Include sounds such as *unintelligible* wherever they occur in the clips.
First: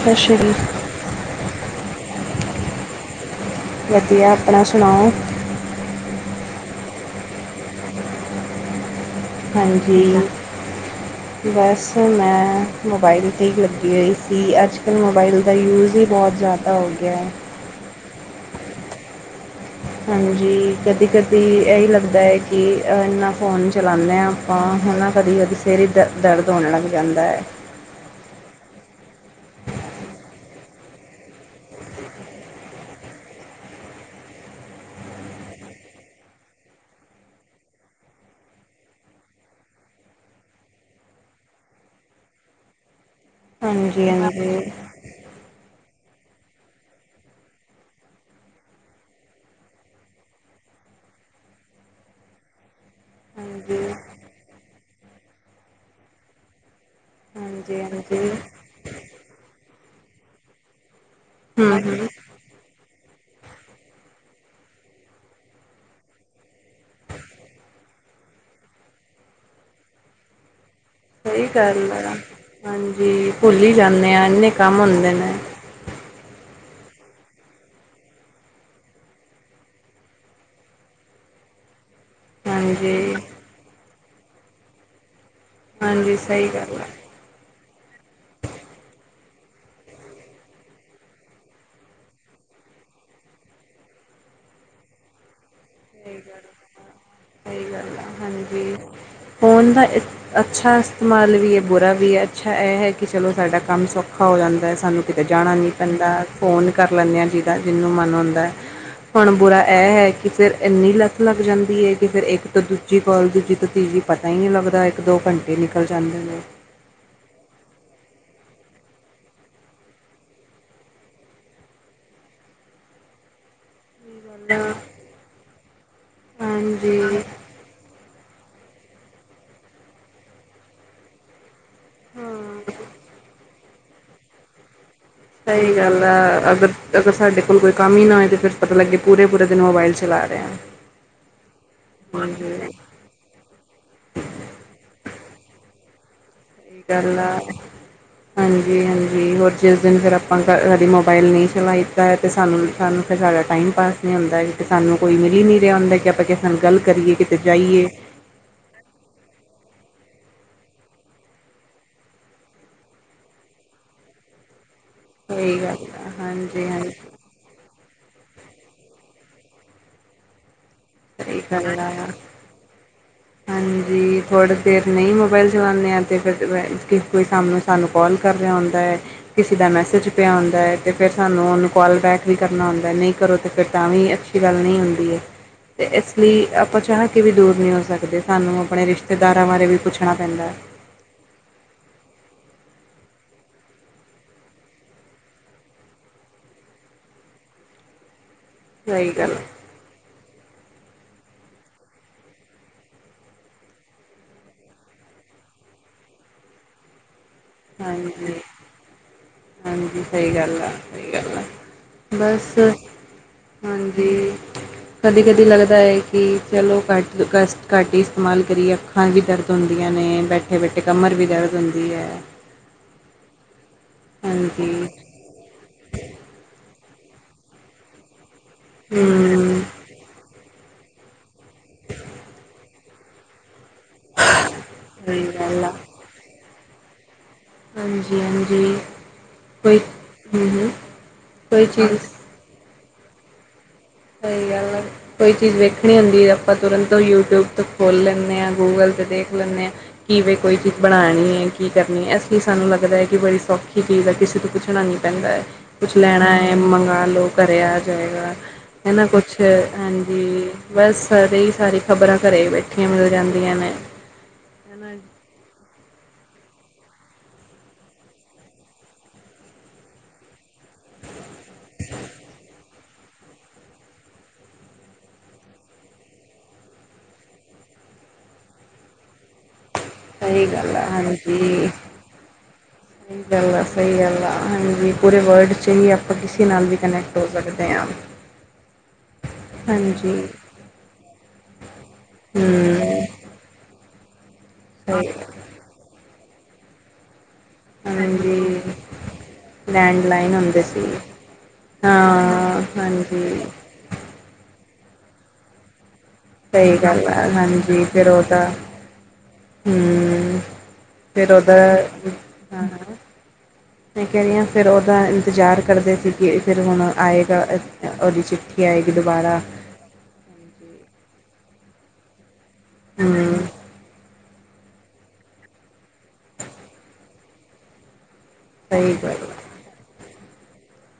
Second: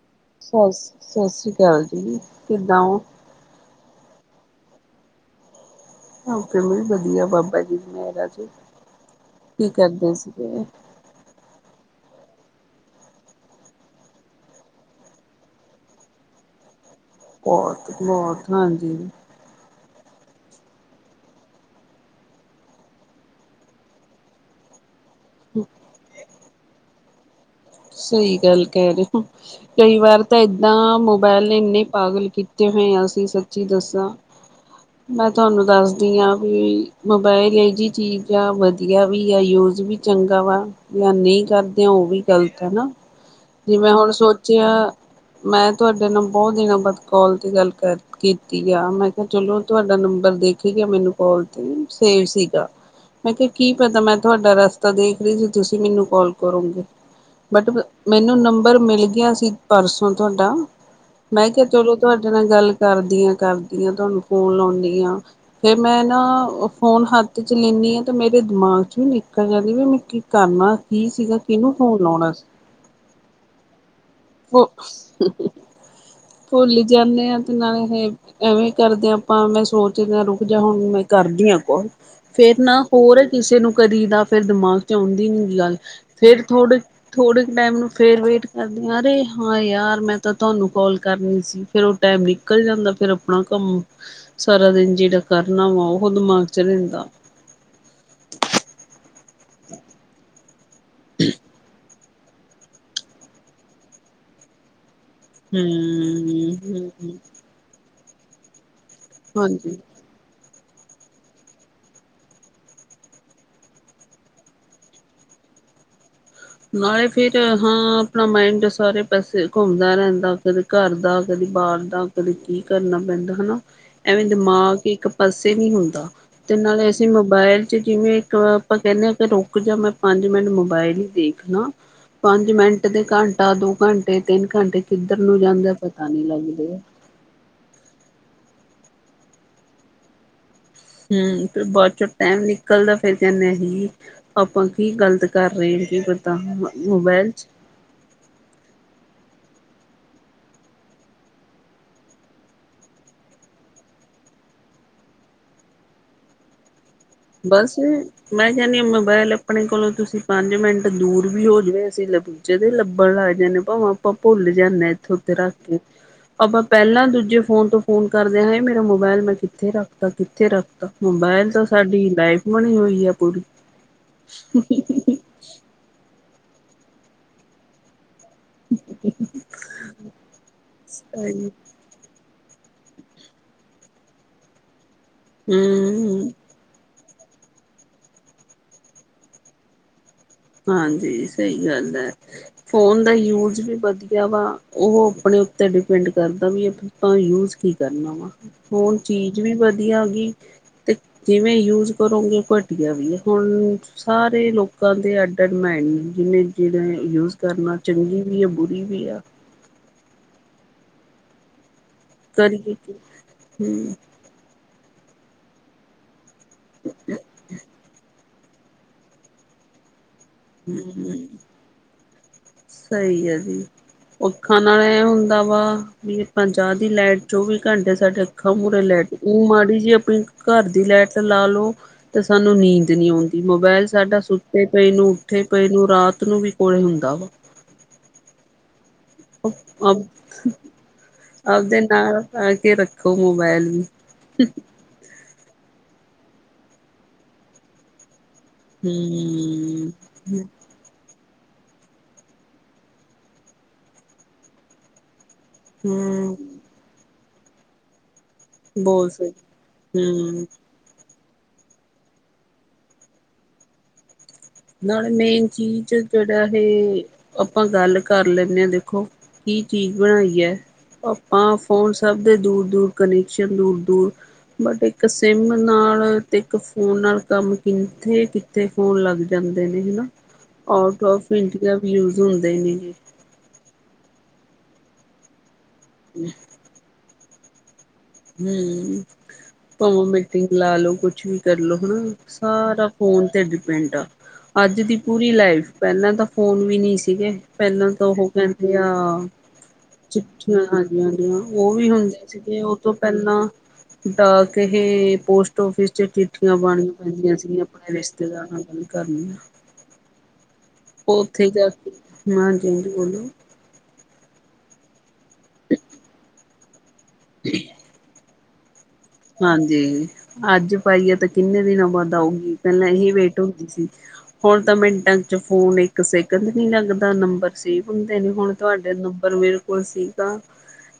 ਸਤਿ ਸ਼੍ਰੀ ਸਤਿ ਸ੍ਰੀ ਅਕਾਲ ਜੀ, ਕਿੱਦਾਂ ਹੋਂ? ਵਧੀਆ, ਆਪਣਾ ਸੁਣਾਓ? ਵਧੀਆ ਬਾਬਾ ਜੀ ਦੀ ਮੇਹਰ ਹੈ ਜੀ। ਕੀ ਕਰਦੇ ਹਾਂਜੀ, ਸੀਗੇ? ਬਸ ਮੈਂ ਮੋਬਾਈਲ ਤੇ ਹੀ ਲੱਗੀ ਹੋਈ ਸੀ, ਅੱਜ-ਕੱਲ੍ਹ ਮੋਬਾਇਲ ਦਾ ਯੂਜ਼ ਹੀ ਬਹੁਤ ਜ਼ਿਆਦਾ ਹੋ ਗਿਆ, ਬਹੁਤ-ਬਹੁਤ ਹਾਂਜੀ, ਹਾਂਜੀ, ਕਦੀ ਕਦੀ ਇਹੀ ਲੱਗਦਾ ਹੈ ਕਿ, ਇੰਨਾ ਫੋਨ ਚਲਾਉਂਦੇ ਹਾਂ ਆਪਾਂ ਹੈ ਨਾ ਕਦੀ-ਕਦੀ ਸਿਰ ਚ ਦਰਦ ਹੋਣ ਲੱਗ ਜਾਂਦਾ ਹੈ। ਸਹੀ ਗੱਲ ਕਹਿ ਰਹੇ ਹੋ ਕਈ ਵਾਰ ਤਾਂ ਇਦਾਂ ਮੋਬਾਇਲ ਨੇ ਇੰਨੇ ਪਾਗਲ ਕੀਤੇ ਹੋਏ ਆ, ਅਸੀਂ ਸੱਚੀ ਦੱਸਾਂ, *unintelligible* ਮੈਂ ਤੁਹਾਨੂੰ ਦੱਸਦੀ ਹਾਂ ਵੀ ਮੋਬਾਇਲ ਇਹ ਜਿਹੀ ਚੀਜ਼ ਆ ਵਧੀਆ ਵੀ ਆ ਯੂਜ ਵੀ ਚੰਗਾ ਵਾ ਜਾਂ ਨਹੀਂ ਕਰਦੇ ਉਹ ਵੀ ਗ਼ਲਤ ਹੈ ਨਾ, ਜਿਵੇਂ ਹਾਂਜੀ ਹੁਣ ਹਾਂਜੀ ਸੋਚਿਆ ਮੈਂ ਤੁਹਾਡੇ ਨਾਲ ਬਹੁਤ ਦਿਨਾਂ ਬਾਅਦ ਕਾਲ ਤੇ ਗੱਲ ਕਰਦੀ। ਕੀਤੀ ਆ ਮੈਂ ਕਿਹਾ ਚਲੋ, ਤੁਹਾਡਾ ਨੰਬਰ ਦੇਖੇ ਗਿਆ, ਮੈਨੂੰ ਕਾਲ ਤੇ ਸੇਵ ਸੀਗਾ। ਮੈਂ ਕਿਹਾ ਕੀ ਹਾਂਜੀ ਪਤਾ ਮੈਂ ਤੁਹਾਡਾ ਰਸਤਾ ਦੇਖ ਰਹੀ ਸੀ, ਤੁਸੀਂ ਮੈਨੂੰ ਕੋਲ ਕਰੋਂਗੇ। ਬਟ ਹਾਂਜੀ ਹਾਂਜੀ ਮੈਨੂੰ ਨੰਬਰ ਮਿਲ ਗਿਆ ਸੀ, ਪਰਸੋਂ ਤੁਹਾਡਾ ਮੈਂ ਕਿਹਾ ਹੂੰ ਚਲੋ, ਹੂੰ ਤੁਹਾਡਾ ਜਦ ਨਾਲ ਗੱਲ ਕਰਦੀਆਂ ਕਰਦੀਆਂ ਤੁਹਾਨੂੰ ਫੋਨ ਲਾਉਂਦੀ ਹਾਂ, ਫਿਰ ਮੈਂ ਨਾ ਫੋਨ ਹੱਥ 'ਚ ਲੈਂਦੀ ਹਾਂ, ਤਾਂ ਮੇਰੇ ਦਿਮਾਗ 'ਚ ਵੀ ਨਿਕਲ ਜਾਂਦੀ ਵੀ ਮੈਂ ਕੀ ਕਰਨਾ। ਕੀ ਸੀਗਾ, ਸਹੀ ਕਿਹਨੂੰ ਗੱਲ ਫੋਨ ਲਾਉਣਾ ਸੀ ਹਾਂਜੀ ਭੁੱਲ ਹੀ ਜਾਂਦੇ ਆਂ, ਇੰਨੇ ਕੰਮ ਹੁੰਦੇ ਨੇ, ਭੂਲ ਜਾਂਦੇ ਹਾਂ ਤੇ ਨਾਲ ਇਹ ਐਵੇਂ ਕਰਦੇ ਹਾਂ ਆਪਾਂ ਮੈਂ ਸੋਚਦੇ ਹਾਂ ਰੁਕ ਜਾ ਹੁਣ ਮੈਂ ਕਰਦੀ, ਹਾਂ ਕੋਲ ਫੇਰ ਨਾ ਹਾਂਜੀ ਹੋਰ ਕਿਸੇ ਨੂੰ ਕਦੀ ਦਾ ਫਿਰ ਦਿਮਾਗ ਚ ਆਂਦੀ ਨੀ ਗੱਲ ਹਾਂਜੀ ਸਹੀ ਗੱਲ ਆ। ਥੋੜ੍ਹੇ ਕ ਟਾਈਮ ਨੂੰ ਫੇਰ ਵੇਟ ਕਰਦੀ ਏ ਅਰੇ ਹਾਂ ਯਾਰ ਮੈਂ ਤਾਂ ਤੁਹਾਨੂੰ ਕਾਲ ਕਰਨੀ ਸੀ ਫਿਰ ਟਾਈਮ ਨਿਕਲ ਜਾਂਦਾ ਫੇਰ ਆਪਣਾ ਕੰਮ, ਸਾਰਾ ਦਿਨ ਜਿਹੜਾ ਕਰਨਾ ਵਾ ਉਹ ਦਿਮਾਗ ਚ ਰਹਿੰਦਾ। ਸਹੀ ਗੱਲ ਆ ਹਾਂਜੀ ਫੋਨ ਦਾ, ਅੱਛਾ ਇਸਤੇਮਾਲ ਵੀ ਐ ਬੁਰਾ ਵੀ ਐ ਅੱਛਾ ਇਹ ਐ, ਕਿ ਚਲੋ ਸਾਡਾ ਕੰਮ ਸੌਖਾ ਹੋ ਜਾਂਦਾ ਸਾਨੂੰ ਕਿਤੇ ਜਾਣਾ ਨੀ ਪੈਂਦਾ ਫੋਨ ਹਮ ਕਰ ਹਮ ਲੈਂਦੇ ਆ, ਜਿਹਦਾ ਜਿਹਨੂੰ ਮਨ ਹੁੰਦਾ। ਹੁਣ ਬੁਰਾ ਹਾਂਜੀ ਇਹ ਆ ਕਿ ਫਿਰ ਇੰਨੀ ਲ ਲੱਗ ਜਾਂਦੀ ਐ ਕਿ ਫੇਰ ਇੱਕ ਤੋਂ ਦੂਜੀ ਕੋਲ ਦੂਜੀ ਤੋਂ ਤੀਜੀ, ਪਤਾ ਹੀ ਨਹੀਂ ਲੱਗਦਾ ਇੱਕ ਦੋ ਘੰਟੇ ਨਿਕਲ ਜਾਂਦੇ ਨੇ, ਨਾਲੇ ਫੇਰ ਹਾਂ ਆਪਣਾ ਮਾਈਡ ਸਾਰੇ ਪਾਸੇ ਘੁੰਮਦਾ ਰਹਿੰਦਾ ਫੇਰ ਘਰ ਦਾ ਕਦੇ ਬਾਹਰ ਦਾ ਕਦੇ ਕੀ ਕਰਨਾ ਪੈਂਦਾ ਹਨਾ। ਐਵੇਂ ਦਿਮਾਗ ਇੱਕ ਪਾਸੇ ਨਹੀਂ ਹੁੰਦਾ, ਤੇ ਨਾਲੇ ਹਾਂਜੀ ਅਸੀਂ ਮੋਬਾਇਲ 'ਚ ਜਿਵੇਂ ਇੱਕ ਆਪਾਂ ਕਹਿੰਦੇ ਆ, ਰੁਕ ਜਾ ਮੈਂ ਪੰਜ ਮਿੰਟ ਮੋਬਾਇਲ ਹੀ ਦੇਖ। ਹਨਾ ਪੰਜ ਮਿੰਟ ਦੇ ਘੰਟਾ ਦੋ ਘੰਟੇ ਤਿੰਨ ਘੰਟੇ ਕਿੱਧਰ ਨੂੰ ਜਾਂਦਾ ਸਹੀ ਗੱਲ ਪਤਾ ਨਹੀਂ ਆ ਲੱਗਦੇ। ਅਗਰ ਅਗਰ ਸਾਡੇ ਕੋਲ ਕੋਈ ਕੰਮ ਹੀ ਨਾ ਹੋਏ ਤਾਂ ਫਿਰ ਪਤਾ ਲੱਗੇ ਪੂਰੇ ਪੂਰੇ ਦਿਨ ਮੋਬਾਇਲ ਚਲਾ ਰਹੇ ਆ। ਹੂੰ, ਫਿਰ ਬਾਅਦ ਚੌ ਟਾਈਮ ਨਿਕਲਦਾ। ਫਿਰ ਕਹਿਣ ਨਹੀਂ ਆਪਾਂ ਕੀ ਗਲਤ ਕਰ ਰਹੇ ਕਿ, ਸਈ ਗੱਲ ਐ, ਹਾਂਜੀ-ਹਾਂਜੀ, ਹੋਰ ਜਿਸ ਦਿਨ ਫਿਰ ਆਪਾਂ ਕੀ ਮੋਬਾਇਲ ਨਹੀਂ ਚਲਾਈ ਦਾ ਤੇ ਸਾਨੂੰ ਸਾਨੂੰ ਸਾਡਾ ਟਾਈਮ ਪਾਸ ਨਹੀਂ ਹੁੰਦਾ, ਕਿ ਸਾਨੂੰ ਕੋਈ ਮਿਲ ਹੀ ਨਹੀਂ ਰਿਹਾ ਹੁੰਦਾ ਕਿ ਆਪਾਂ ਕਿਸੇ ਨੂੰ ਗੱਲ ਕਰੀਏ ਕਿ ਬਸ, ਮੈਂ ਕਹਿੰਦੀ ਆ ਮੋਬਾਇਲ ਆਪਣੇ ਕੋਲੋਂ ਤੁਸੀਂ ਪੰਜ ਮਿੰਟ ਦੂਰ ਵੀ ਹੋ ਜਾਵੇ ਅਸੀਂ ਲਭ ਜਦੇ ਲੱਭਣ ਲੱਗ ਜਾਂਦੇ ਭਾਵੇ ਆਪਾਂ ਭੁੱਲ ਜਾਂਦੇ। ਉੱਥੇ ਰੱਖ ਸਹੀ ਕੇ ਗੱਲ ਆ ਆਪਾਂ ਹਾਂਜੀ-ਹਾਂਜੀ ਪਹਿਲਾਂ ਦੂਜੇ ਫੋਨ ਤੋਂ, ਫੋਨ ਕਰਦਿਆਂ ਹਾਏ ਮੇਰਾ ਮੋਬਾਇਲ ਮੈਂ ਕਿੱਥੇ ਰੱਖਤਾ ਕਿੱਥੇ ਰੱਖਤਾ ਸਹੀ ਮੋਬਾਇਲ ਦਾ ਗੱਲ ਹਾਂਜੀ ਥੋੜੀ ਦੇਰ ਨਹੀਂ ਮੋਬਾਇਲ, ਦੇ ਆ ਤੇ *unintelligible* ਫੇਰ ਕੋਈ ਸਾ ਸਾਨੂੰ ਕੋਲ ਕਰ ਰਿਹਾ ਹੁੰਦਾ, ਕਿਸੇ ਦਾ ਮੈਸੇਜ ਪਿਆ ਹੁੰਦਾ ਤੇ ਫਿਰ ਸਾਨੂੰ ਉਹਨੂੰ ਕੋਲ ਬੈਕ ਵੀ ਕਰਨਾ ਹੁੰਦਾ ਨਹੀਂ ਕਰੋ, ਤਾਂ ਫਿਰ ਤਾਂ ਵੀ ਅੱਛੀ ਗੱਲ ਨਹੀਂ ਹੁੰਦੀ ਆ। ਹੂੰ, ਤੇ ਇਸ ਲਈ ਆਪਾਂ ਚਾਹ ਕੇ ਵੀ ਦੂਰ ਨਹੀਂ ਹੋ ਸਕਦੇ, ਸਾਨੂੰ ਆਪਣੇ ਰਿਸ਼ਤੇਦਾਰਾਂ ਬਾਰੇ ਵੀ ਪੁੱਛਣਾ ਪੈਂਦਾ। ਹਾਂਜੀ ਸਹੀ ਗੱਲ ਐ। ਫੋਨ ਦਾ ਯੂਜ ਵੀ ਵਧੀਆ ਵਾ, ਉਹ ਆਪਣੇ ਉੱਤੇ ਡਿਪੈਂਡ ਕਰਦਾ ਵੀ। ਆਪਾਂ ਯੂਜ ਕੀ ਕਰਨਾ ਵਾ ਫੋਨ ਸਹੀ ਗੱਲ ਚੀਜ਼ ਵੀ ਵਧੀਆ ਗਈ ਤੇ, ਜਿਵੇਂ ਯੂਜ ਕਰੋਗੇ ਘਟੀਆ ਵੀ ਐ ਹੁਣ ਸਾਰੇ ਲੋਕਾਂ ਦੇ, ਮਾਇੰਡ ਨੇ ਜਿਨੇ ਜਿਹੜੇ ਯੂਜ ਕਰਨਾ ਚੰਗੀ ਹਾਂਜੀ ਵੀ ਐ ਬੁਰੀ ਵੀ ਆ। ਹਾਂਜੀ ਸਹੀ ਗੱਲ ਆ ਸਹੀ ਗੱਲ ਆ। ਬਸ ਕਰੀਏ ਕੀ ਹੂੰ ਹਾਂਜੀ। ਕਦੀ ਕਦੀ ਲੱਗਦਾ ਆ ਕਿ ਚਲੋ ਘੱਟ ਕਸਟ ਘੱਟ ਹੀ ਇਸਤੇਮਾਲ ਕਰੀਏ ਅੱਖਾਂ ਵੀ ਦਰਦ ਹੁੰਦੀਆਂ ਨੇ ਬੈਠ ਬੈਠੇ ਬੈਠੇ ਕਮਰ ਹੂੰ ਵੀ ਦਰਦ ਹੁੰਦੀ ਐ। ਸਹੀ ਅਤਜੀ ਅੱਖਾਂ ਹਾਂਜੀ ਨਾਲ ਇਹ ਹੁੰਦਾ ਵਾ ਵੀ, ਆਪ ਚਾਹ ਦੀ ਲਾਈਟ ਚੌਵੀ ਘੰਟੇ ਸਾਡੇ ਅੱਖਾਂ ਮੁੂਰੇ ਲਾਈਟ ਹਮ ਮਾੜੀ ਜੀ ਆਪਣੀ ਘਰ ਦੀ ਲਾਈਟ ਲਾ ਲਓ, ਤੇ ਸਾਨੂੰ ਨੀਂਦ ਨੀ ਆਉਂਦੀ। ਮੋਬਾਇਲ ਸਾਡਾ ਸੁੱਤੇ ਪਏ ਨੂੰ ਸਹੀ ਉੱਠੇ ਗੱਲ ਪਏ ਆ ਨੂੰ ਰਾਤ ਨੂੰ ਵੀ ਕੋਲ ਹੁੰਦਾ ਵਾ, ਹਾਂਜੀ, ਹਾਂਜੀ, *unintelligible* ਹੂੰ ਹੂੰ, ਆਵਦੇ ਨਾਲ ਆ ਕੇ ਰੱਖੋ ਮੋਬਾਇਲ ਵੀ ਸਹੀ ਗੱਲ, ਕੋਈ ਚੀਜ਼ ਵੇਖਣੀ ਹੁੰਦੀ ਹੈ। ਆਪਾਂ ਤੁਰੰਤ ਯੂ ਟਿਊਬ ਤੋਂ ਖੋਲ ਲੈਂਦੇ ਹਾਂ ਗੂਗਲ ਤੇ ਦੇਖ ਲੈਂਦੇ ਹਾਂ, ਹੂੰ। ਕਿਵੇਂ ਕੋਈ ਬਣਾਉਣੀ ਹੈ ਕੀ ਕਰਨੀ ਹੈ ਇਸ ਲਈ ਸਾਨੂੰ ਲੱਗਦਾ ਹੈ ਕਿ ਬੜੀ ਸੌਖੀ ਚੀਜ਼ ਹੈ ਕਿਸੇ ਤੋਂ ਪੁਛਣਾ ਨਹੀਂ ਪੈਂਦਾ ਹੈ। ਕੁਛ ਲੈਣਾ ਹੂੰ। ਹੈ ਮੰਗਵਾ ਲਓ ਘਰੇ ਆ ਜਾਏਗਾ, ਹਨਾ ਬਹੁਤ ਸਹੀ ਕੁਛ ਹੂੰ। ਹਾਂਜੀ ਬਸ ਸਾਰੇ ਹੀ ਸਾਰੀ ਖ਼ਬਰਾਂ ਘਰੇ ਬੈਠੀਆਂ ਮਿਲ ਜਾਂਦੀਆਂ ਨੇ ਹਨਾ ਨਾਲੇ ਮੇਨ ਚੀਜ਼ ਜਿਹੜਾ ਇਹ, ਆਪਾਂ ਗੱਲ ਕਰ ਲੈਂਦੇ ਹਾਂ ਦੇਖੋ ਕੀ ਚੀਜ਼ ਬਣਾਈ ਹੈ। ਆਪਾਂ ਫੋਨ ਸਭ ਦੇ ਦੂਰ -ਦੂਰ ਕਨੈਕਸ਼ਨ ਦੂਰ -ਦੂਰ ਬਟ ਇੱਕ ਸਿਮ ਨਾਲ ਤੇ ਇੱਕ ਫੋਨ ਨਾਲ ਕੰਮ ਕਿੱਥੇ -ਕਿੱਥੇ ਫੋਨ ਲੱਗ ਜਾ ਜਾਂਦੇ ਨੇ ਹਨਾ, ਸਹੀ ਗੱਲ ਆ ਆਊਟ ਫ ਹਾਂਜੀ। ਇੰਡੀਆ ਵੀ ਯੂਜ ਹੁੰਦੇ ਨੇ ਸਹੀ ਗੱਲ ਆ ਸਹੀ ਗੱਲ ਆ ਹਾਂਜੀ ਪੂਰੇ ਵਰਲਡ 'ਚ ਹੀ ਆਪਾਂ ਕਿਸੇ ਨਾਲ ਵੀ ਕਨੈਕਟ ਹੋ ਸਕਦੇ ਹਾਂ ਹੂੰ, ਭਾਵਾਂ ਹਾਂਜੀ ਮੀਟਿੰਗ ਲਾ ਲੋੋ ਕੁਛ ਵੀ ਕਰਲੋ ਹਨਾ, ਸਾਰਾ ਹਮ ਫੋਨ ਤੇ ਡਿਪੈਂਡ ਆ ਅੱਜ ਦੀ ਸਹੀ ਪੂਰੀ ਲਾਈਫ, ਪਹਿਲਾਂ ਤਾਂ ਫੋਨ ਵੀ ਨਹੀਂ ਸੀਗੇ ਪਹਿਲਾਂ ਤਾਂ ਉਹ ਹਾਂਜੀ ਕਹਿੰਦੇ ਆ ਲੈਂਡਲਾਈਨ ਹੁੰਦੇ ਚਿੱਠੀਆਂ ਸੀ ਹਾਂਜੀ-ਹਾਂਜੀ ਉਹ ਵੀ ਹੁੰਦੇ ਸੀਗੇ ਹਾਂ ਉਹ ਤੋਂ ਪਹਿਲਾਂ, ਹਾਂਜੀ ਡਾਕ ਕਿਸਹੇ ਪੋਸਟ ਆਫਿਸ ਚ, ਚਿੱਠੀਆਂ ਸਹੀ ਪਾਉਣੀਆਂ ਗੱਲ ਆ ਪੈਂਦੀਆਂ ਸੀਗੀਆਂ ਆਪਣੇ ਰਿਸ਼ਤੇਦਾਰਾਂ, ਆਪਣੇ ਘਰੀਆਂ। ਹੂੰ, ਫਿਰ ਉਹਦਾ, ਕੀ ਹਾਂ ਬੋਲੋ ਮੈਂ ਕਹਿ ਰਹੀ ਹਾਂ ਫਿਰ ਉਹਦਾ ਇੰਤਜ਼ਾਰ ਕਰਦੇ ਸੀ ਕਿ ਫਿਰ ਹੁਣ ਆਏਗਾ ਉਹਦੀ ਚਿੱਠੀ ਕੀ *unintelligible* ਆਏਗੀ ਦੁਬਾਰਾ ਜੇ ਅੱਜ ਪਾਈਏ ਤਾਂ ਕਿੰਨੇ ਦਿਨਾਂ ਬਾਅਦ ਆਊਗੀ ਪਹਿਲਾਂ ਇਹੀ ਹਮ ਵੇਟ ਹੁੰਦੀ ਸੀ। ਹੁਣ ਤਾਂ ਮਿੰਟਾਂ ਚ ਫੋਨ ਇੱਕ ਸੈਕਿੰਡ ਨੀ ਲੱਗਦਾ ਨੰਬਰ ਸੇਵ ਹੁੰਦੇ ਨੇ ਹੁਣ ਤੁਹਾਡੇ ਸਹੀ ਗੱਲ ਨੰਬਰ ਮੇਰੇ ਕੋਲ ਸੀ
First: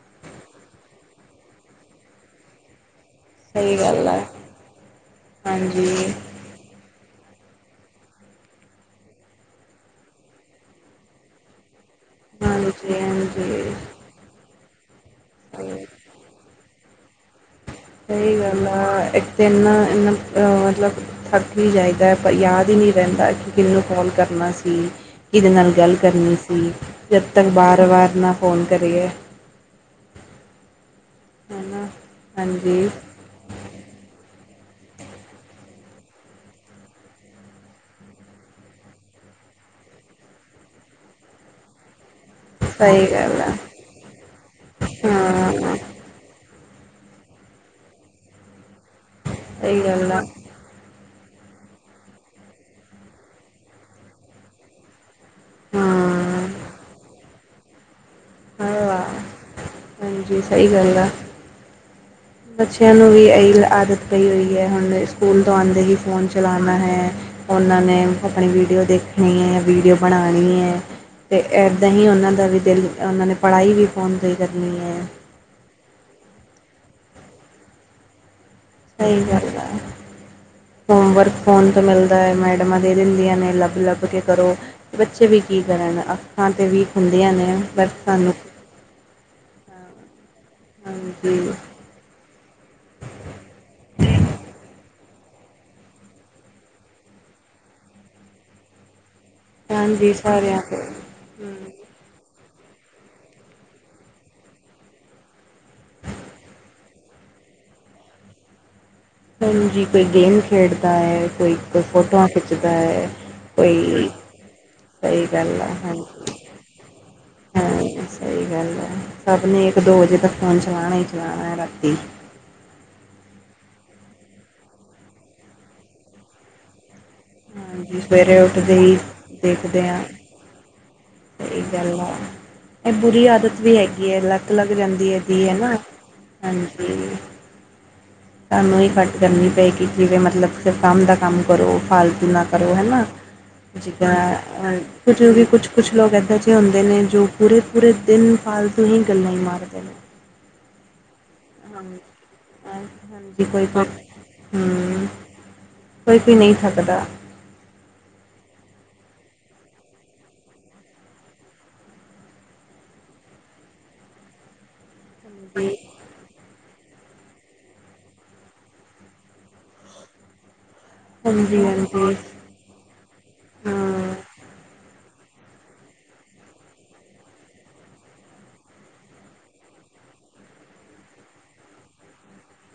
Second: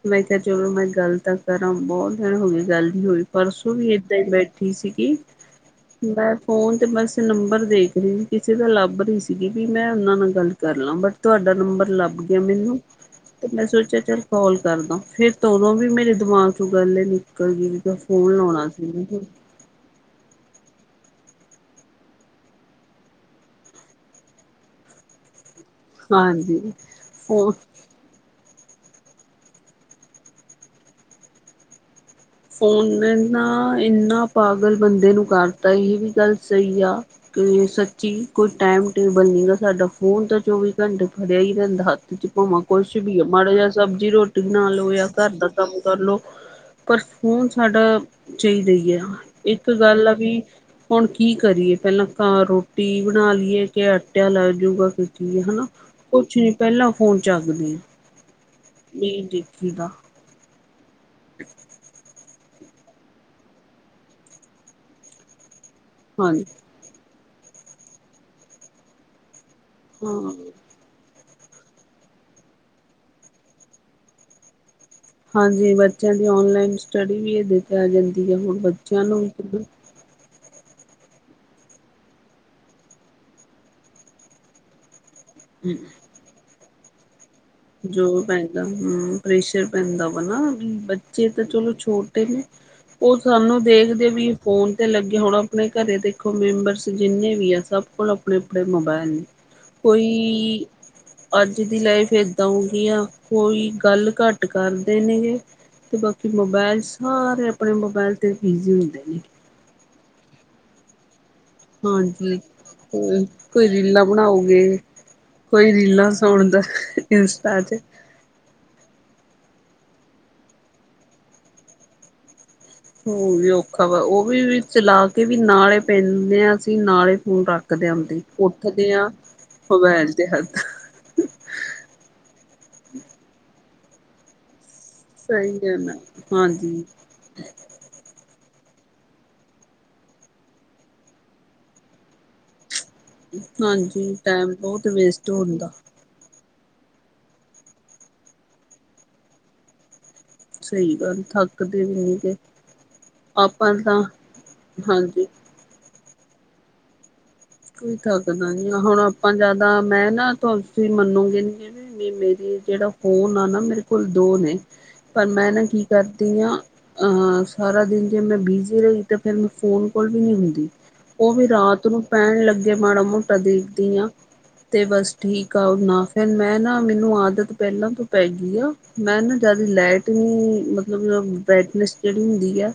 ਮੈਂ ਕਿਹਾ ਚਲੋ ਮੈਂ ਗੱਲ ਤਾਂ ਕਰਾਂ ਬਹੁਤ ਦਿਨ ਹੋ ਗਏ ਗੱਲ ਨਹੀਂ ਹੋਈ ਪਰਸੋਂ ਸਹੀ ਵੀ ਗੱਲ ਏਦਾਂ ਆ ਹੀ ਬੈਠੀ ਸੀਗੀ, ਹਾਂਜੀ ਬਸ ਫੋਨ ਤੇ ਬਸ ਨੰਬਰ ਦੇਖ ਰਹੇ ਸੀ ਕਿਸੇ ਦਾ ਲੱਭ ਰਹੀ ਸੀਗੀ ਵੀ ਮੈਂ ਉਹਨਾਂ ਨਾਲ ਗੱਲ ਕਰ ਲਾਂ, ਬਟ ਤੁਹਾਡਾ ਨੰਬਰ ਲੱਭ ਮੈਨੂੰ, ਹਾਂਜੀ ਤੇ ਮੈਂ ਹਾਂਜੀ ਸੋਚਿਆ ਚੱਲ ਕਾਲ ਕਰਦਾ ਫਿਰ ਤਦੋਂ ਵੀ ਮੇਰੇ ਦਿਮਾਗ ਉਹ ਗੱਲੇ ਨਿਕਲ ਗਈ ਫੋਨ ਸਹੀ ਗੱਲ ਲਾਉਣਾ ਸੀ ਆ, ਇੱਥੇ ਨਾ ਮਤਲਬ ਥੱਕ ਵੀ ਜਾਇਦਾ ਪਰ ਯਾਦ ਹੀ ਨਹੀਂ ਰਹਿੰਦਾ ਕਿ ਕਿਹਨੂੰ ਕੋਲ ਕਰਨਾ ਸੀ ਕਿਹਦੇ ਨਾਲ ਗੱਲ ਕਰਨੀ ਹਾਂਜੀ ਸੀ ਜਦ ਤੱਕ ਫੋਨ ਵਾਰ -ਵਾਰ ਨਾ ਫੋਨ ਕਰੀਏ ਹੈਨਾ ਫੋਨ ਨਾ ਇੰਨਾ ਪਾਗਲ ਬੰਦੇ ਨੂੰ ਕਰਤਾ ਇਹ ਵੀ ਗੱਲ ਸਹੀ ਆ ਕਿ ਸੱਚੀ, ਕੋਈ ਟਾਈਮ ਟੇਬਲ ਨਹੀ ਗਾ ਸਾਡਾ ਫੋਨ ਤਾਂ ਚੌਵੀ ਘੰਟੇ ਫੜਿਆ ਹੀ ਰਹਿੰਦਾ ਹੱਥ ਚ ਭਾਵਾਂ ਕੁਛ ਸਹੀ ਵੀ ਆ, ਗੱਲ ਮਾੜਾ ਜਿਹਾ ਸਬਜ਼ੀ ਰੋਟੀ ਬਣਾ ਲੋ ਜਾਂ ਘਰ ਦਾ ਹਾਂ ਕੰਮ ਕਰਲੋ ਪਰ ਫੋਨ ਸਾਡਾ ਚਾਹੀਦਾ ਹੀ ਹੈ, ਇੱਕ ਗੱਲ ਆ ਵੀ ਹੁਣ ਕੀ ਕਰੀਏ ਪਹਿਲਾਂ ਘ ਰੋਟੀ ਬਣਾ ਲਈਏ ਕਿ ਆਟਿਆ ਲਾ ਜਾਊਗਾ ਕੋਈ ਕੀ ਹਨਾ, ਕੁਛ ਹਾਂ ਨੀ ਪਹਿਲਾਂ ਫੋਨ ਚੱਕਦੇ ਹ, ਨਹੀਂ ਦੇਖੀਦਾ ਜੀ ਸਹੀ ਗੱਲ ਆ ਅ ਬੱਚਿਆਂ ਨੂੰ ਵੀ ਇਹੀ ਆਦਤ ਪਈ ਹੋਈ ਹੈ ਹੁਣ ਸਕੂਲ ਤੋਂ ਆਂਉਦੇ ਹੀ ਫ਼ੋਨ ਹਾਂਜੀ ਚਲਉਣਾ ਹੈ, ਉਹਨਾਂ ਨੇ ਆਪਣੀ ਵੀਡੀਓ ਦੇਖ ਣੀ ਵੀਡੀਓ ਹਾਂ। ਬਣਾਉਣੀ ਹੈ ਤੇ ਇੱਦਾਂ ਹੀ ਉਹਨਾਂ ਦਾ ਵੀ ਦਿਲ ਉਹਨਾਂ ਨੇ ਪੜ੍ਹਾਈ ਵੀ ਫੋਨ ਤੋਂ ਹੀ ਕਰਨੀ ਹੈ ਹਾਂਜੀ ਬੱਚਿਆਂ ਦੀ ਔਨਲਾਈਨ ਸਟੱਡੀ ਵੀ ਇਹਦੇ ਤੇ ਆ ਜਾਂਦੀ ਏ ਹੁਣ। ਸਹੀ ਨੂੰ ਗੱਲ ਆਂ। ਹੋਮਵਰਕ ਫੋਨ ਤੇ ਮਿਲਦਾ ਹੈ ਮੈਡਮਾਂ ਦੇ ਦਿੰਦੀਆਂ ਨੇ ਲੱਭ-ਲੱਭ ਕੇ ਕਰੋ। ਬੱਚੇ ਵੀ ਕੀ ਕਰਨ, ਅੱਖਾਂ ਤੇ ਵੀਕ ਹੁੰਦੀਆਂ ਨੇ। ਪਰ ਜੋ ਸਾਨੂੰ ਪੈਂਦਾ ਹ ਮ ਪ੍ਰੇਸ਼ਰ ਪੈਂਦਾ ਵਾ ਨਾ, ਬੱਚੇ ਹਾਂਜੀ ਤੇ ਚਲੋ ਛੋਟ ਤਿੰਨ *unintelligible* ਉਹ ਸਾਨੂੰ ਦੇਖਦੇ ਵੀ ਫੋਨ ਤੇ ਲੱਗੇ ਹੋਣ ਆਪਣੇ ਘਰੇ ਦੇਖੋ ਮੈਂਬਰਸ ਜਿੰਨੇ ਵੀ ਆ ਸਭ ਕੋਲ ਅਪ ਆਪਣੇ-ਆਪਣੇ ਮੋਬਾਇਲ ਨੇ, ਹਾਂਜੀ ਸਾਰਿਆਂ ਕੋਈ ਕੋਲ ਅੱਜ ਹੂੰ ਦੀ ਲਾਈਫ ਤਾਂ ਉਹੀ ਆਂ, ਕੋਈ ਗੱਲ ਘੱਟ ਕਰਦੇ ਨੇਗੇ। ਤੇ ਬਾਕੀ ਮੋਬਾਇਲ ਸਾਰੇ ਆਪਣੇ ਮੋਬਾਇਲ ਤੇ ਬਿਜ਼ੀ ਹੁੰਦੇ ਨੇ। ਹਾਂਜੀ, ਕੋਈ ਗੇਮ ਖੇਡਦਾ ਹੈ ਕੋਈ ਕੋਈ ਫੋਟੋਆਂ ਹਾਂਜੀ, ਖਿੱਚਦਾ ਹੈ ਕੋਈ ਰੀਲਾਂ ਬਣਾਓਗੇ। ਸਹੀ ਗੱਲ ਆ ਕੋਈ ਹਾਂਜੀ ਰੀਲਾਂ ਸੁਣਦਾ, ਇੰਸਟਾ ਚ। ਹਾਂ ਸਹੀ ਗੱਲ ਅ, ਸਭ ਨੇ ਇੱਕ ਦੋ ਵਜੇ ਤੱਕ ਫ਼ੋਨ ਚਲਾਉਣਾ ਹੀ ਚਲਾਉਣਾ ਹੈ ਰਾਤੀ। ਹੋਰ ਵੀ ਔਖਾ ਵਾ ਉਹ ਵੀ ਚਲਾ ਕੇ ਵੀ ਨਾਲੇ ਪੈਂਦੇ ਆ ਅਸੀਂ ਨਾਲੇ ਹੁਣ ਤੱਕ ਦੇ ਹਾਂਜੀ ਆਂਦੀ ਸਵੇਰੇ ਉੱਠਦੇ ਹੀ ਆਂ ਦੇਖਦੇ ਹਾਂ ਫਵੈਲ ਦੇ ਹੱਥ। ਸਹੀ ਗੱਲ ਆ, ਇਹ ਬੁਰੀ ਆਦਤ ਵੀ ਹੈਗੀ ਏ ਲੱਕ ਲੱਗ ਜਾਂਦੀ ਏ ਧੀ, ਹੈ ਸਹੀ ਨਾ, ਗੱਲ ਆ ਹਾਂਜੀ। ਸਾਨੂੰ ਹੀ ਘੱਟ ਕਰਨੀ ਪਏਗੀ, ਜਿਵੇਂ ਮਤਲਬ ਸਿਰਫ ਕੰਮ ਦਾ ਕੰਮ ਕਰੋ ਫਾਲ ਨਾ ਕਰੋ ਹੈਨਾ, ਹਾਂਜੀ ਟਾਈਮ ਜਿੱਦਾਂ ਬਹੁਤ ਕੁਝ ਵੇਸਟ ਵੀ ਕੁਛ ਹੁੰਦਾ ਕੁਛ *unintelligible* ਲੋਕ ਇੱਦਾਂ ਜ ਹੁੰਦੇ ਨੇ ਜੋ ਪੂਰੇ-ਪੂਰੇ ਦਿਨ ਫਾਲਤੂ ਹੀ ਗੱਲਾਂ ਹੀ ਮਾਰਦੇ ਨੇ। ਸਹੀ ਗੱਲ, ਥੱਕਦੇ ਵੀ ਹਾਂਜੀ ਨਹੀਂ ਗ, ਅਹ ਹਾਂਜੀ ਕੋਈ ਆਪਾਂ ਕੋਈ ਤਾਂ ਹੂੰ ਹਾਂਜੀ। ਕੋਈ ਕੋਈ ਨਹੀਂ ਥੱਕਦਾ। ਕੋਈ ਥੱਕਦਾ ਨੀ ਆ, ਹੁਣ ਆਪਾਂ ਜਿਆਦਾ ਮੈਂ ਨਾ ਤੁਸੀਂ ਮੰਨੋਗੇ ਨੀ। ਮ ਮੇਰੀ ਜਿਹੜਾ ਫੋਨ ਆ ਨਾ ਮੇਰੇ ਕੋਲ ਦੋ ਨੇ, ਪਰ ਮੈਂ ਨਾ ਹਾਂਜੀ ਕੀ ਕਰਦੀ ਹਾਂ ਆ ਹ ਸਾਰਾ ਦਿਨ ਜੇ ਮੈਂ ਬਿਜ਼ੀ ਰਹੀ ਤੇ ਫਿਰ ਮੈਂ ਫੋਨ ਕੋਲ ਵੀ ਨਹੀਂ ਹੁੰਦੀ। ਉਹ ਵੀ ਹਾਂਜੀ ਰਾਤ ਨੂੰ ਹਾਂਜੀ ਪੈਣ ਲੱਗੇ ਮਾੜਾ ਮੋਟਾ ਦੇਖਦੀ ਆ। ਹਾਂ ਤੇ ਬਸ ਠੀਕ ਆ ਓ ਨਾ ਫਿਰ ਮੈਂ ਨਾ ਮੈਨੂੰ ਆਦਤ ਪਹਿਲਾਂ ਤੋਂ ਪੈ ਗਈ ਆ। ਮੈਂਨੂੰ ਜਿਆਦਾ ਲਾਈਟ ਨਹੀਂ, ਮਤਲਬ ਬਰਾਈਟਨੈੱਸ ਜਿਹੜੀ ਹੁੰਦੀ ਅ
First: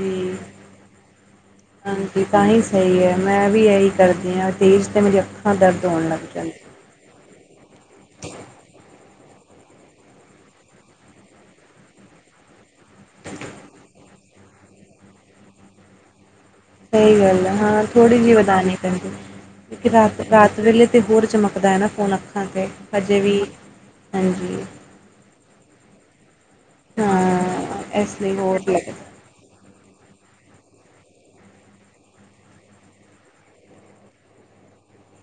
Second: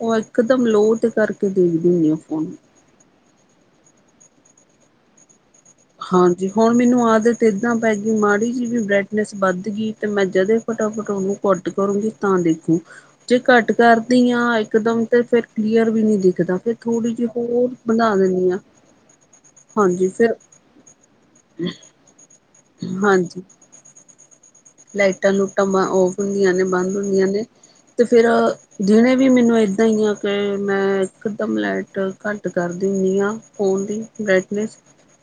ਉਹ ਇੱਕ ਦਮ ਲੋਅ ਤੇ ਕਰਕੇ ਦੇਖਦੀ ਹੁੰਦੀ ਆ ਹਾਂਜੀ ਤਾਂ ਫੋਨ। ਹੀ ਸਹੀ ਏ, ਮੈਂ ਵੀ ਇਹੀ ਕਰਦੀ ਹਾਂ, ਤੇਜ਼ ਤੇ ਮੇਰੀ ਅੱਖਾਂ ਦਰਦ ਹੋਣ ਲੱਗ ਹਾਂਜੀ ਜਾਂਦੀਆਂ ਹੁਣ ਮੈਨੂੰ ਆਦਤ ਇਦਾਂ ਪੈ ਗਈ, ਮਾੜੀ ਜਿਹੀ ਵੀ ਬਰਾਈਟਨੈਸ ਵੱਧ ਗਈ ਤੇ ਮੈਂ ਜਦੇ ਫਟਾਫਟ ਉਹਨੂੰ ਘੱਟ ਕਰੂਗੀ ਤਾਂ ਦੇਖੁ। ਜੇ ਘੱਟ ਕਰਦੀ ਆ ਇੱਕ ਦਮ ਤੇ ਫੇਰ ਕਲੀਅਰ ਵੀ ਨਹੀਂ ਦਿਖਦਾ ਫੇ ਸਹੀ ਗੱਲ ਹੈ, ਹਾਂ ਥੋੜ੍ਹੀ ਜਿਹੀ ਵਧਾਉਣੀ ਪਹਿੰਦੀ, ਕਿਉਂਕਿ ਹਾਂਜੀ ਫਿਰ ਰਾਤ-ਰਾਤ ਵੇਲੇ ਤੇ ਹੋਰ ਚਮਕਦਾ ਹੈ ਨਾ ਫ਼ੋਨ ਅੱਖਾਂ ਤੇ ਹਜੇ ਹਾਂਜੀ ਵੀ, ਹਾਂਜੀ। ਲਾਈਟਾਂ ਲੁਟਾਂ ਬੰ ਔਫ ਹੁੰਦੀਆਂ ਨੇ ਬੰਦ ਹੁੰਦੀਆਂ ਨੇ ਹਾਂ ਤੇ ਇਸ ਫਿਰ ਲਈ ਹੋਰ ਲੱਗਦਾ ਜਿਨੇ ਵੀ ਮੈਨੂੰ ਏਦਾਂ ਹੀ ਆ ਕਿ ਮੈਂ ਇੱਕਦਮ ਲਾਈਟ ਘੱਟ ਕਰ ਦਿੰਨੀਆਂ। ਫੋਨ ਦੀ ਬਰਾਈਟਨੈਸ।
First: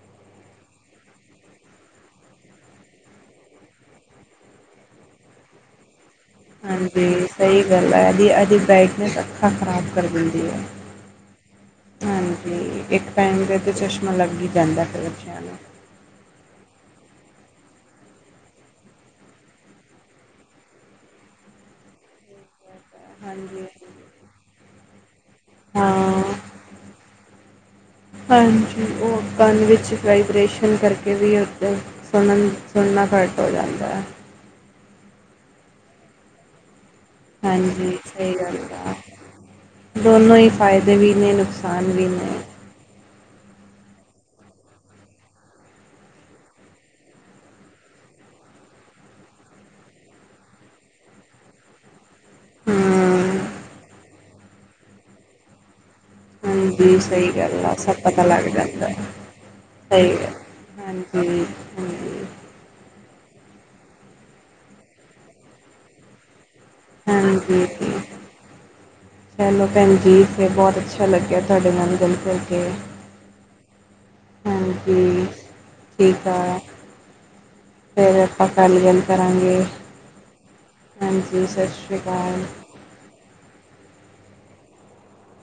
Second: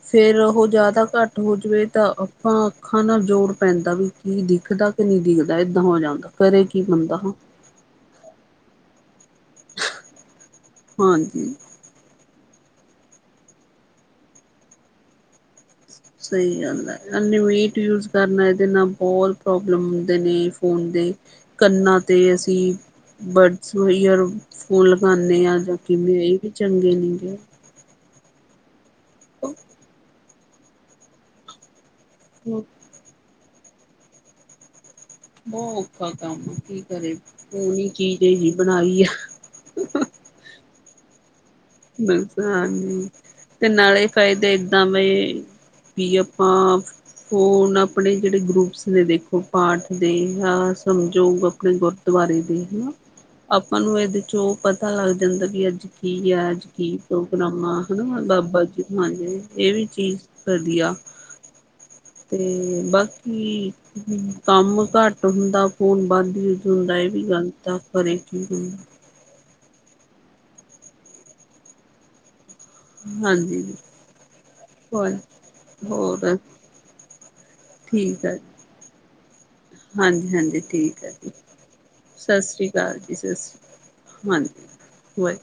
ਫੇਰ ਉਹ ਜ਼ਿਆਦਾ ਘੱਟ ਹੋ ਜਾਵੇ ਤਾਂ ਆਪਾਂ ਅੱਖਾਂ ਨਾਲ ਜੋਰ ਪੈਂਦਾ ਵੀ ਕੀ ਦਿਖਦਾ ਕਿ ਨਹੀਂ ਦਿਖਦਾ ਏਦਾਂ ਹੋ ਜਾਂਦਾ, ਕਰੇ ਕੀ ਬੰਦਾ ਹਾਂ? *unintelligible* ਇਹ ਇਹਦੀ ਬਰਾਈਟਨੈਸ ਅੱਖਾਂ ਖ਼ਰਾਬ ਕਰ ਦਿੰਦੀ ਏ। ਹਾਂਜੀ ਹਾਂਜੀ, ਇੱਕ ਟਾਈਮ ਤੇਤੇ ਚਸ਼ਮਾ ਲੱਗ ਹੀ ਜਾਂਦਾ ਫਿਰ ਬੱਚਿਆਂ ਨੂੰ। ਸਹੀ ਗੱਲ ਹੈ ਇੰਨ੍ਹੇ ਵੀਟ ਯੂਜ਼ ਕਰਨਾ ਇਹਦੇ ਨਾਲ ਬਹੁਤ ਪ੍ਰੋਬਲਮ ਹੁੰਦੇ ਨੇ ਫੋਨ ਦੇ ਕੰਨਾਂ ਤੇ ਅਸੀਂ ਹਾਂਜੀ ਬਡਸ ਈਅਰ ਫੋਨ ਲਗਾਨੇ ਆ ਜਾਂ ਕਿਵੇਂ ਹਾਂ ਇਹ ਵੀ ਚੰਗੇ ਨਹੀਂ ਗੇ। ਹਾਂਜੀ ਉਹ ਕੰਨ ਵਿੱਚ ਵਾਈਬ੍ਰੇਸ਼ਨ ਕਰਕੇ ਵੀ ਹੁੰਦਾ। ਸੁਣਨ ਸੁਣਨਾ ਘੱਟ ਹੋ ਜਾਂਦਾ। ਬੋ ਔਖਾ ਕੰਮ, ਕੀ ਕਰੇ। ਸੋਹਣੀ ਹਾਂਜੀ, ਚੀਜ਼ ਸਈ ਹੀ ਗੱਲ ਐ, ਬਣਾਈ ਆ ਦੋਨੋ ਈ ਫਾਯਦੇ ਵੀ ਨੇ, ਨੁਕਸ- ਬਿਲਕੁਲ ਹਾਂਜੀ, ਤੇ ਨਾਲੇ ਫਾਇਦੇ ਏਦਾ ਬਈ ਵੀ ਅਪਾਂ ਹੁਣ ਆਪਨੇ ਜਿਹੜੇ ਗਰੁੱਪਸ ਨੇ ਦੇਖੋ ਪਾਠ ਦੇ, ਆ ਸਮਝੋ ਆਪਨੇ ਗੁਰ ਦਵਾਰੇ ਦੀ ਹਨਾ, ਹਾਂ ਆਪਾ ਨੂੰ ਐਦੇ ਚੋ ਪਤਾ ਲੱਗ ਜਾਂਦਾ ਵੀ ਅੱਜ ਕੀ ਐ, ਅੱਜ ਕੀ ਜੀ ਸਈ ਗੱਲ ਪ੍ਰੋਗਰਾਮ ਐ ਆ ਸਭ ਹਨਾ ਪਤਾ ਲੱਗ ਬਾਬਾ ਜੀ ਜਾਂਦਾ, ਹਾਂਜੀ ਇਹ ਵੀ ਸਈ ਚੀਜ਼ ਗੱਲ ਐ, ਵਧੀਆ ਹਾਂਜੀ। ਹਾਂਜੀ ਤੇ ਬਾਕੀ ਕੰਮ ਘੱਟ ਹੁੰਦਾ, ਫ਼ੋਨ ਵੱਧ ਈ ਹੁੰਦਾ ਏਵੀ ਗਲਤ ਆ, ਕਰੇ ਕੀ ਹੁਣ ਹੈਲੋ ਭੈਣਜੀ, ਫੇਰ ਬਹੁਤ ਅੱਛਾ ਲੱਗਿਆ ਤੁਹਾਡੇ ਨਾਲ ਗੱਲ ਕਰਕੇ। ਹਾਂਜੀ, ਹੋਰ, ਹਾਂਜੀ ਠੀਕ ਹੋਰ ਆ ਫਿਰ ਠੀਕ ਐ, ਆਪਾਂ ਕੱਲ ਗੱਲ ਕਰਾਂਗੇ ਹਾਂਜੀ, ਹਾਂਜੀ, ਠੀਕ ਐ ਜੀ‌, ਹਾਂਜੀ ਸਤਿ ਸ਼੍ਰੀ ਸਤਿ ਅਕਾਲ ਸ਼੍ਰੀ ਅਕਾਲ ਜੀ, ਸਤਿ ਸ਼੍ਰੀ, ਹਾਂਜੀ, ਵਾਹਿ